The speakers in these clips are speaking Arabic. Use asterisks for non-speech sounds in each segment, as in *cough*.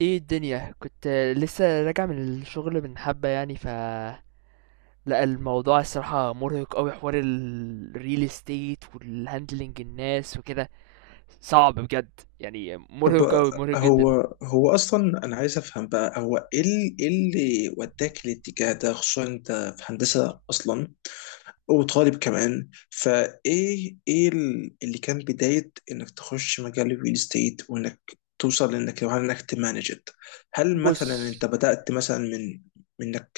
ايه الدنيا؟ كنت لسه راجع من الشغل من حبة يعني. لا الموضوع الصراحة مرهق قوي، حوار الريل استيت والهاندلنج الناس وكده. صعب بجد يعني، طب، مرهق قوي مرهق جدا. هو هو اصلا انا عايز افهم بقى هو ايه إيه اللي وداك الاتجاه ده، خصوصا انت في هندسه اصلا وطالب كمان. فايه ايه اللي كان بدايه انك تخش مجال الريل استيت، وانك توصل لانك لو انك تمانجت؟ هل مثلا بص. انت بدات مثلا من منك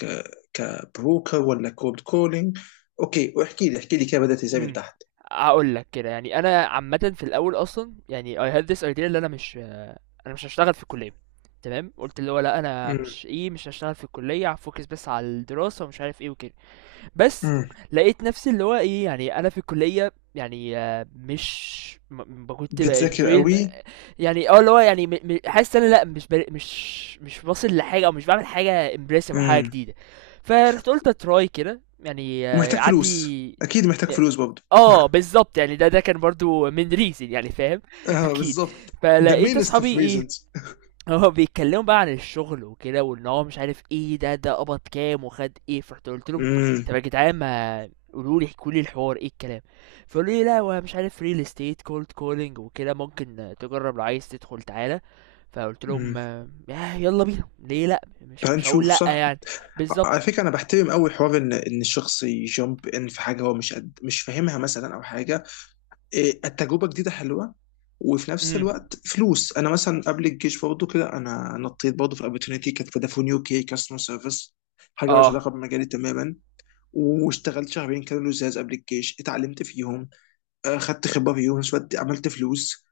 كبروكر ولا كولد كولينج؟ اوكي، واحكي لي احكي لي كده بدات ازاي من امم تحت. هقول لك كده يعني، انا عامة في الاول اصلا يعني I had this idea اللي انا مش هشتغل في الكلية. تمام، قلت اللي هو لا، انا امم مش هشتغل في الكلية، هفوكس بس على الدراسة ومش عارف ايه وكده. بس امم. لقيت نفسي اللي هو إيه، يعني أنا في الكلية يعني، مش م ب كنت بتذاكر بانجوي قوي، يعني، اللي هو يعني، م م حاسس إن أنا لأ، مش واصل لحاجة، أو مش باعمل حاجة impressive أو حاجة جديدة. فرُحت قُلت أtry كده يعني، ومحتاج فلوس عندي اكيد، محتاج ي فلوس برضه. بالضبط يعني، ده كان برضه من reason يعني، فاهم. *laughs* اه أكيد. بالظبط، ذا فلقيت مينست أصحابي اوف إيه، ريزونز. هو بيتكلموا بقى عن الشغل وكده، وان هو مش عارف ايه، ده قبض كام وخد ايه. فرحت قلت لهم طب امم يا جدعان، ما قولوا لي احكوا لي الحوار ايه الكلام. فقالوا لي لا، هو مش عارف، ريل استيت كولد كولينج وكده، ممكن تجرب، لو عايز تدخل تعالى. فقلت لهم، امم. يلا بينا، ليه لا؟ مش تعال مش هقول نشوف لا صح. يعني. على بالظبط. فكره انا بحترم قوي حوار ان الشخص يجامب ان في حاجه هو مش قد مش فاهمها مثلا، او حاجه إيه، التجربه جديده حلوه، وفي نفس امم. الوقت فلوس. انا مثلا قبل الجيش برضه كده انا نطيت برضه في اوبورتونيتي، كانت فودافون يو كي كاستمر سيرفيس. حاجه مالهاش اه. علاقه بمجالي تماما. واشتغلت شهرين كانوا لزاز قبل الجيش، اتعلمت فيهم آه، خدت خبره فيهم، في نفس الوقت عملت فلوس.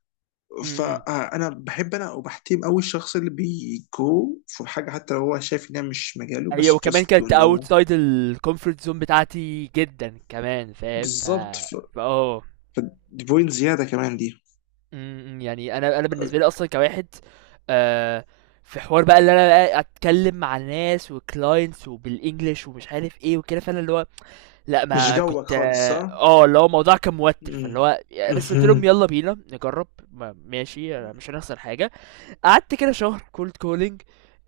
امم. فانا بحب وبحترم قوي الشخص اللي بيجو في حاجه حتى لو هو شايف انها مش مجاله، ايوه. بس وكمان just to كانت اوت know. سايد الكومفورت زون بتاعتي جدا كمان، فاهم؟ ف بالظبط ف- اه ف- دي بوينت زياده كمان دي. إمم، إمم، يعني أنا بالنسبة لي أصلًا كواحد، آآ، في حوار بقى اللي أنا بقى أتكلم مع ناس وclients وبالEnglish، ومش عارف إيه وكده. فأنا اللي هو لأ، مش ما جوك كنت، خالص صح؟ اللي هو الموضوع كان موتّر، مم. فاللي هو بس قُلت لهم مهم. يالّا بينا نجرّب، ما ماشي، مش هنخسر حاجة. قعدت كده شهر cold calling،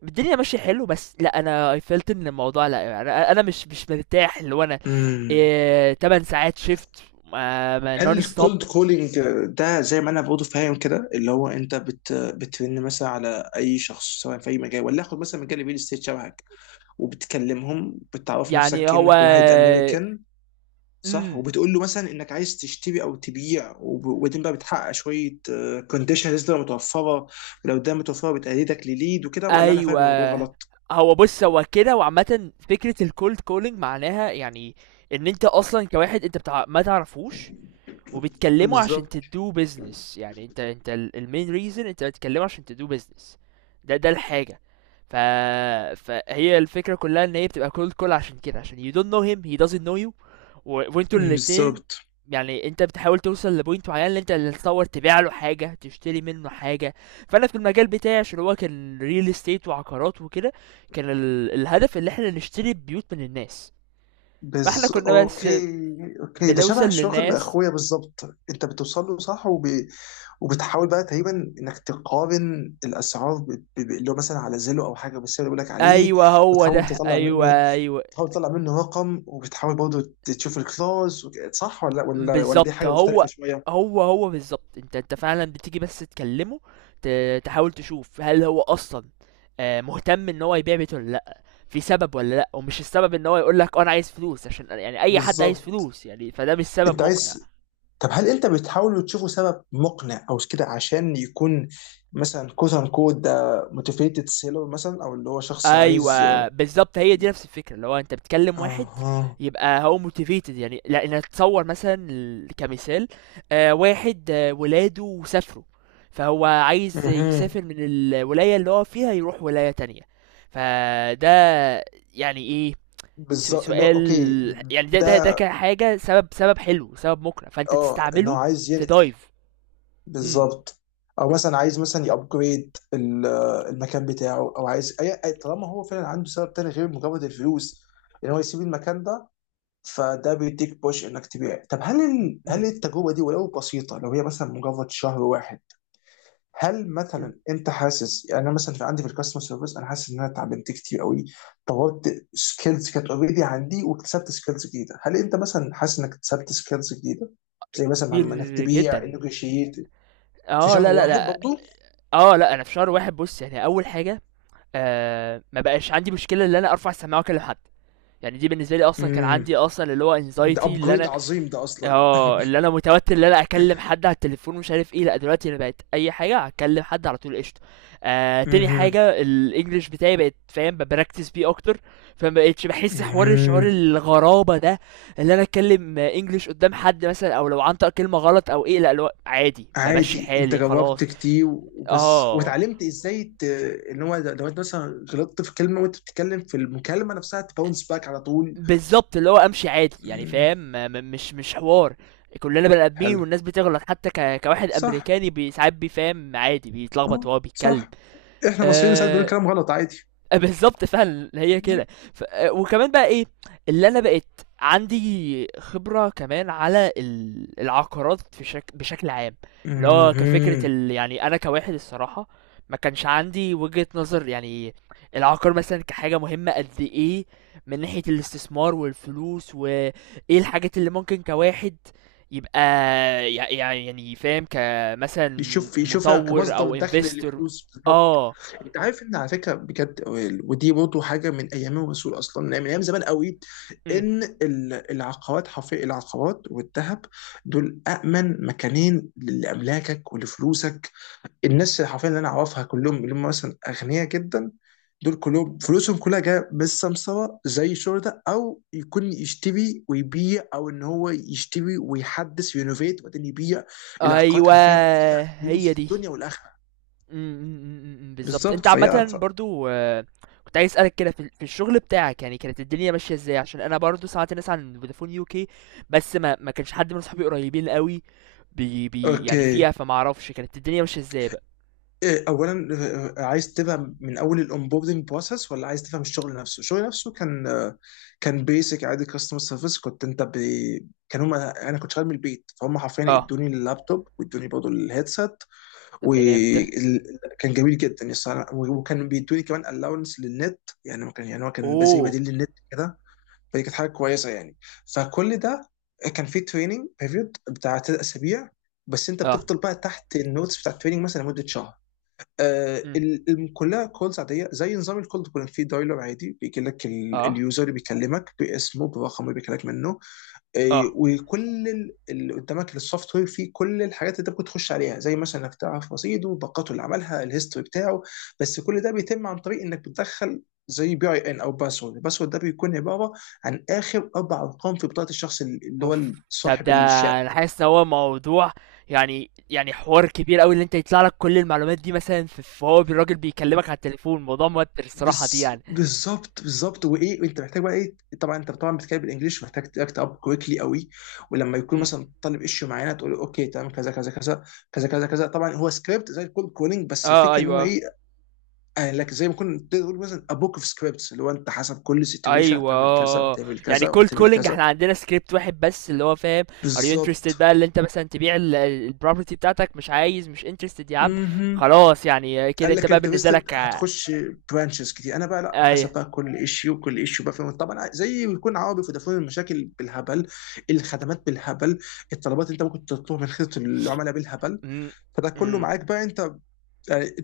الدنيا ماشية حلو، بس لأ أنا I felt إن الموضوع لأ، أنا أنا مش مرتاح، اللي هو أنا مم. 8 ساعات shift، ما non هل stop. الكولد كولينج ده زي ما انا برضه فاهم كده، اللي هو انت بترن مثلا على اي شخص سواء في اي مجال، ولا اخد مثلا مجال الريل استيت شبهك، وبتكلمهم بتعرف نفسك يعني هو. كانك واحد امريكان، صح؟ امم. وبتقول له مثلا انك عايز تشتري او تبيع، وبعدين بقى بتحقق شويه كونديشنز تبقى متوفره، ولو ده متوفره بتأيدك لليد وكده. ولا انا فاهم الموضوع ايوه. غلط؟ هو بص، هو كده. وعامة فكرة الكولد كولينج معناها يعني، ان انت اصلا كواحد انت بتاع ما تعرفوش، وبتكلمه عشان بالظبط تدوه بيزنس يعني، انت المين ريزن، انت بتكلمه عشان تدوه بيزنس. ده الحاجه. ف... فهي الفكره كلها ان هي بتبقى كولد كول، عشان كده عشان you don't know him he doesn't know you وانتوا الاتنين. بالظبط. يعني انت بتحاول توصل لبوينت معين، اللي انت اللي تصور، تبيع له حاجه تشتري منه حاجه. فانا في المجال بتاعي، عشان هو كان ريل استيت وعقارات وكده، كان الهدف اللي احنا نشتري بيوت من الناس. فاحنا كنا بس اوكي. اوكي، ده بنوصل شبه شغل للناس. اخويا بالظبط. انت بتوصل له صح وبتحاول بقى تقريبا انك تقارن الاسعار اللي هو مثلا على زيلو او حاجه، بالسعر اللي بيقول لك عليه. ايوه هو ده، وتحاول تطلع ايوه منه، ايوه. تحاول تطلع منه رقم، وبتحاول برضه تشوف الكلاوز صح، ولا دي بالظبط حاجه مختلفه هو شويه؟ هو هو بالظبط، انت فعلا بتيجي بس تكلمه، تحاول تشوف هل هو اصلا، مهتم ان هو يبيع بيته ولا لا، في سبب ولا لا. ومش السبب ان هو يقول لك انا عايز فلوس، عشان يعني اي حد عايز بالظبط. فلوس يعني، فده مش سبب انت مقنع. عايز، طب هل انت بتحاولوا تشوفوا سبب مقنع او كده، عشان يكون مثلا كوت ان كود ده موتيفيتد سيلر مثلا، او اللي هو شخص عايز. ايوه بالظبط، هي دي نفس الفكره، اللي هو انت بتكلم واحد اها. يبقى هو موتيفيتد يعني. لان اتصور مثلا، كمثال، واحد ولاده سافروا، فهو عايز اها يسافر من الولايه اللي هو فيها يروح ولايه تانية. فده يعني ايه، بالظبط، اللي هو سؤال. اوكي. يعني ده ده كان حاجه، سبب حلو، سبب مقنع، فانت اه ان هو تستعمله. عايز تدايف. امم. بالظبط. او مثلا عايز مثلا يابجريد المكان بتاعه، او عايز طالما هو فعلا عنده سبب تاني غير مجرد الفلوس ان هو يسيب المكان ده، فده بيديك بوش انك تبيع. طب هل هل امم. التجربه دي ولو بسيطه، لو هي مثلا مجرد شهر واحد، هل أمم. مثلا انت حاسس، يعني انا مثلا في عندي في الكاستمر سيرفيس انا حاسس ان انا اتعلمت كتير قوي، طورت سكيلز كانت اوريدي عندي، واكتسبت سكيلز جديده، هل انت مثلا حاسس انك اكتسبت سكيلز جديده زي مثلا كتير انك تبيع، جدا. نيجوشيت، في اه شهر لا لا واحد لا. برضه؟ اه لا، انا في شهر واحد بص يعني، اول حاجه، ما بقاش عندي مشكله ان انا ارفع السماعه واكلم حد، يعني دي بالنسبه لي، اصلا كان امم. عندي اصلا اللي هو ده انزايتي، اللي ابجريد انا عظيم ده اصلا. اه اللي انا متوتر ان انا اكلم حد على التليفون ومش عارف ايه، لا دلوقتي انا بقت اي حاجه اكلم حد على طول قشطه. تاني امم حاجه، الانجليش بتاعي بقت، فاهم، ببراكتس بيه اكتر، فما بقتش بحس حوار شعور امم. الغرابه ده، اللي انا اتكلم انجليش قدام حد مثلا، او لو عنطق كلمه غلط او ايه، لا لو عادي بمشي عادي، انت حالي جربت خلاص. كتير وبس اه واتعلمت ازاي ان هو لو انت مثلا غلطت في كلمه وانت بتتكلم في المكالمه نفسها تباونس باك على طول. بالظبط، اللي هو امشي عادي يعني، أمم. فاهم، مش حوار. كلنا بني ادمين حلو. والناس بتغلط، حتى كواحد صح. امريكاني، ساعات بيفهم عادي، بيتلخبط اه وهو بيتكلم. صح، احنا مصريين ساعات بنقول أه كلام غلط عادي. *laughs* بالظبط فعلا هي كده. ف... وكمان بقى ايه، اللي انا بقيت عندي خبرة كمان على العقارات في بشكل عام. اللي هو كفكرة أمم. يعني انا كواحد، الصراحة ما كانش عندي وجهة نظر يعني، العقار مثلا كحاجة مهمة قد ايه، من ناحية الاستثمار والفلوس، وايه الحاجات اللي ممكن كواحد يبقى، يعني فاهم، كمثلا يشوف، يشوفها مطور كمصدر او دخل انفستور. للفلوس بالضبط. اه. انت عارف ان على فكره بجد، ودي برضه حاجه من ايام الرسول اصلا، من ايام زمان قوي، إمم. ان العقارات، حرفيا العقارات والذهب، دول امن مكانين لاملاكك ولفلوسك. الناس حرفيا اللي انا اعرفها كلهم اللي هم مثلا اغنياء جدا، دول كلهم فلوسهم كلها جايه بالسمسره، زي الشرطه، او يكون يشتري ويبيع، او ان هو يشتري ويحدث وينوفيت وبعدين يبيع. العقارات أيوه. حرفيا فيها هي فلوس دي. الدنيا والاخره. إمم، إمم، إمم، إمم، بالضبط. بالظبط، أنت عامةً برضه، كنت عايز أسألك كده، في الشغل بتاعك يعني، كانت الدنيا ماشية إزاي؟ عشان أنا برضه سمعت ناس عن فودافون UK، بس ما كانش حد من صحابي قريبين أوي بي يعني اوكي. فيها، فما أعرفش كانت الدنيا ماشية إزاي بقى؟ إيه، اولا آه، عايز تفهم من اول الاونبوردنج بروسس، ولا عايز تفهم الشغل نفسه؟ الشغل نفسه كان آه، كان بيسك عادي كاستمر سيرفيس. كنت انت كان هم، انا كنت شغال من البيت، فهم حرفيا آه، ادوني اللابتوب وادوني برضه الهيدسيت، طب ده جامد ده. وكان جميل جدا الصراحة. وكان بيدوني كمان الاونس للنت، يعني ما كان، يعني هو كان زي أوه! بديل للنت كده، فدي كانت حاجه كويسه يعني. فكل ده كان فيه تريننج بيريود بتاع 3 اسابيع، بس انت آه، بتفضل بقى تحت النوتس بتاع التريننج مثلا لمده شهر. آه، إمم، كلها كولز عاديه زي نظام الكولد كولينج، في دايلر عادي بيجي لك آه، اليوزر اللي بيكلمك باسمه برقم اللي بيكلمك منه. آه، آه. وكل اللي قدامك السوفت وير فيه كل الحاجات اللي انت ممكن تخش عليها، زي مثلا انك تعرف رصيده، باقاته، اللي عملها، الهيستوري بتاعه. بس كل ده بيتم عن طريق انك بتدخل زي بي اي ان او باسورد، الباسورد ده بيكون عباره عن اخر 4 ارقام في بطاقه الشخص اللي هو اوف، طب صاحب ده انا الشقه. حاسس ان هو موضوع يعني حوار كبير قوي، اللي انت يطلع لك كل المعلومات دي مثلا، فهو الراجل بيكلمك على التليفون، موضوع موتر الصراحة دي بس. يعني. بالظبط. وايه، وانت محتاج بقى ايه، طبعا انت طبعا بتتكلم بالانجلش، محتاج تاكت اب كويكلي قوي. ولما يكون امم. مثلا طالب ايشيو معينه تقول له اوكي تمام، كذا كذا كذا كذا كذا كذا. طبعا هو سكريبت زي الكول كولينج، بس اه. الفكره ان هو ايوه ايه آه، لك زي ما كنت تقول مثلا ابوك اوف سكريبتس، اللي هو انت حسب كل سيتويشن ايوه هتعمل كذا، آه. وهتعمل يعني كذا، كولد وهتعمل كولينج احنا كذا. عندنا سكريبت واحد بس، اللي هو فاهم، ار يو انترستد بالظبط. بقى، اللي انت مثلا تبيع البروبرتي بتاعتك، مش عايز، مش انترستد يا عم، مهم. خلاص يعني، كده قال انت لك بقى بالنسبة انترستد لك هتخش برانشز كتير. انا بقى لا، ايوه. حسب بقى كل ايشيو، كل ايشيو بقى فاهم. طبعا زي بيكون عربي فودافون، المشاكل بالهبل، الخدمات بالهبل، الطلبات اللي انت ممكن تطلبها من خدمه العملاء بالهبل، امم. فده كله امم. معاك بقى انت.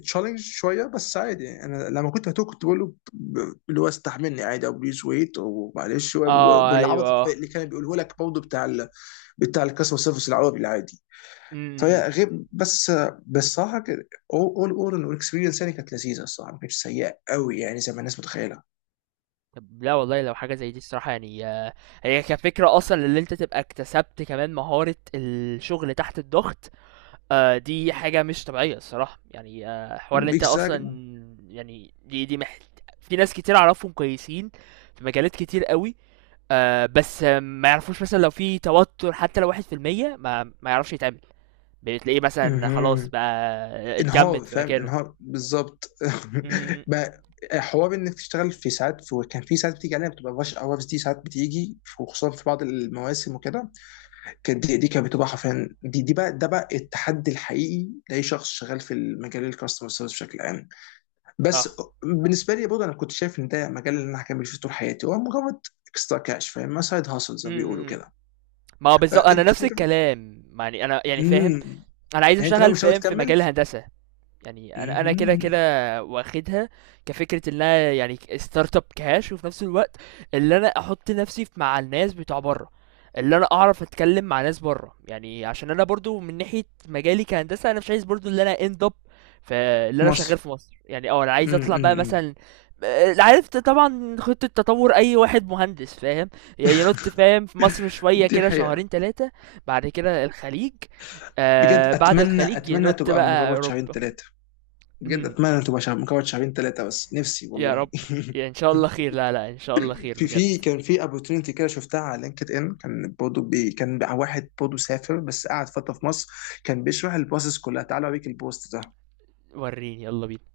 تشالنج شويه بس عادي يعني. انا لما كنت هتوه كنت بقول له اللي هو استحملني عادي، او بليز ويت ومعلش، اه والعبط ايوه. اللي كان بيقوله لك برضه بتاع بتاع الكاستمر سيرفيس العربي العادي. امم. فهي غير بس. بس صراحه كده، اول انه الاكسبيرينس يعني كانت لذيذه الصراحه، ما كانتش سيئه قوي يعني زي ما الناس متخيله. طب لا والله، لو حاجة زي دي الصراحة يعني، هي كفكرة أصلا اللي أنت تبقى اكتسبت كمان مهارة الشغل تحت الضغط، دي حاجة مش طبيعية الصراحة يعني، حوار اللي أنت أصلا اكزاكت. يعني، دي دي في ناس كتير أعرفهم كويسين في مجالات كتير قوي، بس ما يعرفوش مثلا لو في توتر، حتى لو واحد في المية ما يعرفش يتعامل، بتلاقيه مثلا خلاص بقى انهار، اتجمد في فاهم، مكانه. انهار بالظبط. م- *laughs* م- ما- حوار انك تشتغل في ساعات، في كان في ساعات بتيجي علينا بتبقى رش اورز، دي ساعات بتيجي وخصوصا في بعض المواسم وكده، كانت دي كانت بتبقى حرفيا، دي بقى، ده بقى التحدي الحقيقي لاي شخص شغال في المجال، الكاستمر سيرفيس بشكل عام. بس اه. بالنسبه لي برضه انا كنت شايف ان ده مجال اللي انا هكمل فيه طول حياتي، هو مجرد اكسترا كاش، فاهم، سايد هاسل م- زي ما بيقولوا م- م. كده. ما هو بالظبط، آه، انا انت نفس تقريبا الكلام يعني، انا يعني فاهم، امم، انا عايز يعني انت ناوي اشتغل، مش ناوي فاهم، في تكمل؟ مجال الهندسه، يعني انا كده كده مهم. واخدها، كفكره ان انا يعني ستارت اب كاش، وفي نفس الوقت اللي انا احط نفسي مع الناس بتوع بره، اللي انا اعرف اتكلم مع ناس بره يعني، عشان انا برضو من ناحيه مجالي كهندسه انا مش عايز برضو اللي انا اند اب في، اللي في انا شغال مصر. في مصر يعني، انا عايز امم اطلع بقى امم مثلا، عارف، طبعا خطه تطور اي واحد مهندس، فاهم، يعني ينط فاهم في مصر شويه دي كده حقيقة. شهرين ثلاثه، بعد كده الخليج، بجد بعد أتمنى، الخليج أتمنى ينط تبقى بقى مجرد شهرين اوروبا. ثلاثة. بجد *laughs* أتمنى تبقى شهر، مجرد شهرين ثلاثة بس، نفسي يا والله. رب، يا ان شاء الله *laughs* خير، لا لا، ان شاء الله خير في بجد. كان في opportunity كده شفتها على لينكد ان، كان برضه كان واحد برضه سافر بس قعد فتره في مصر، كان بيشرح البروسيس كلها. تعالى اوريك البوست ده. وريني يلا بينا.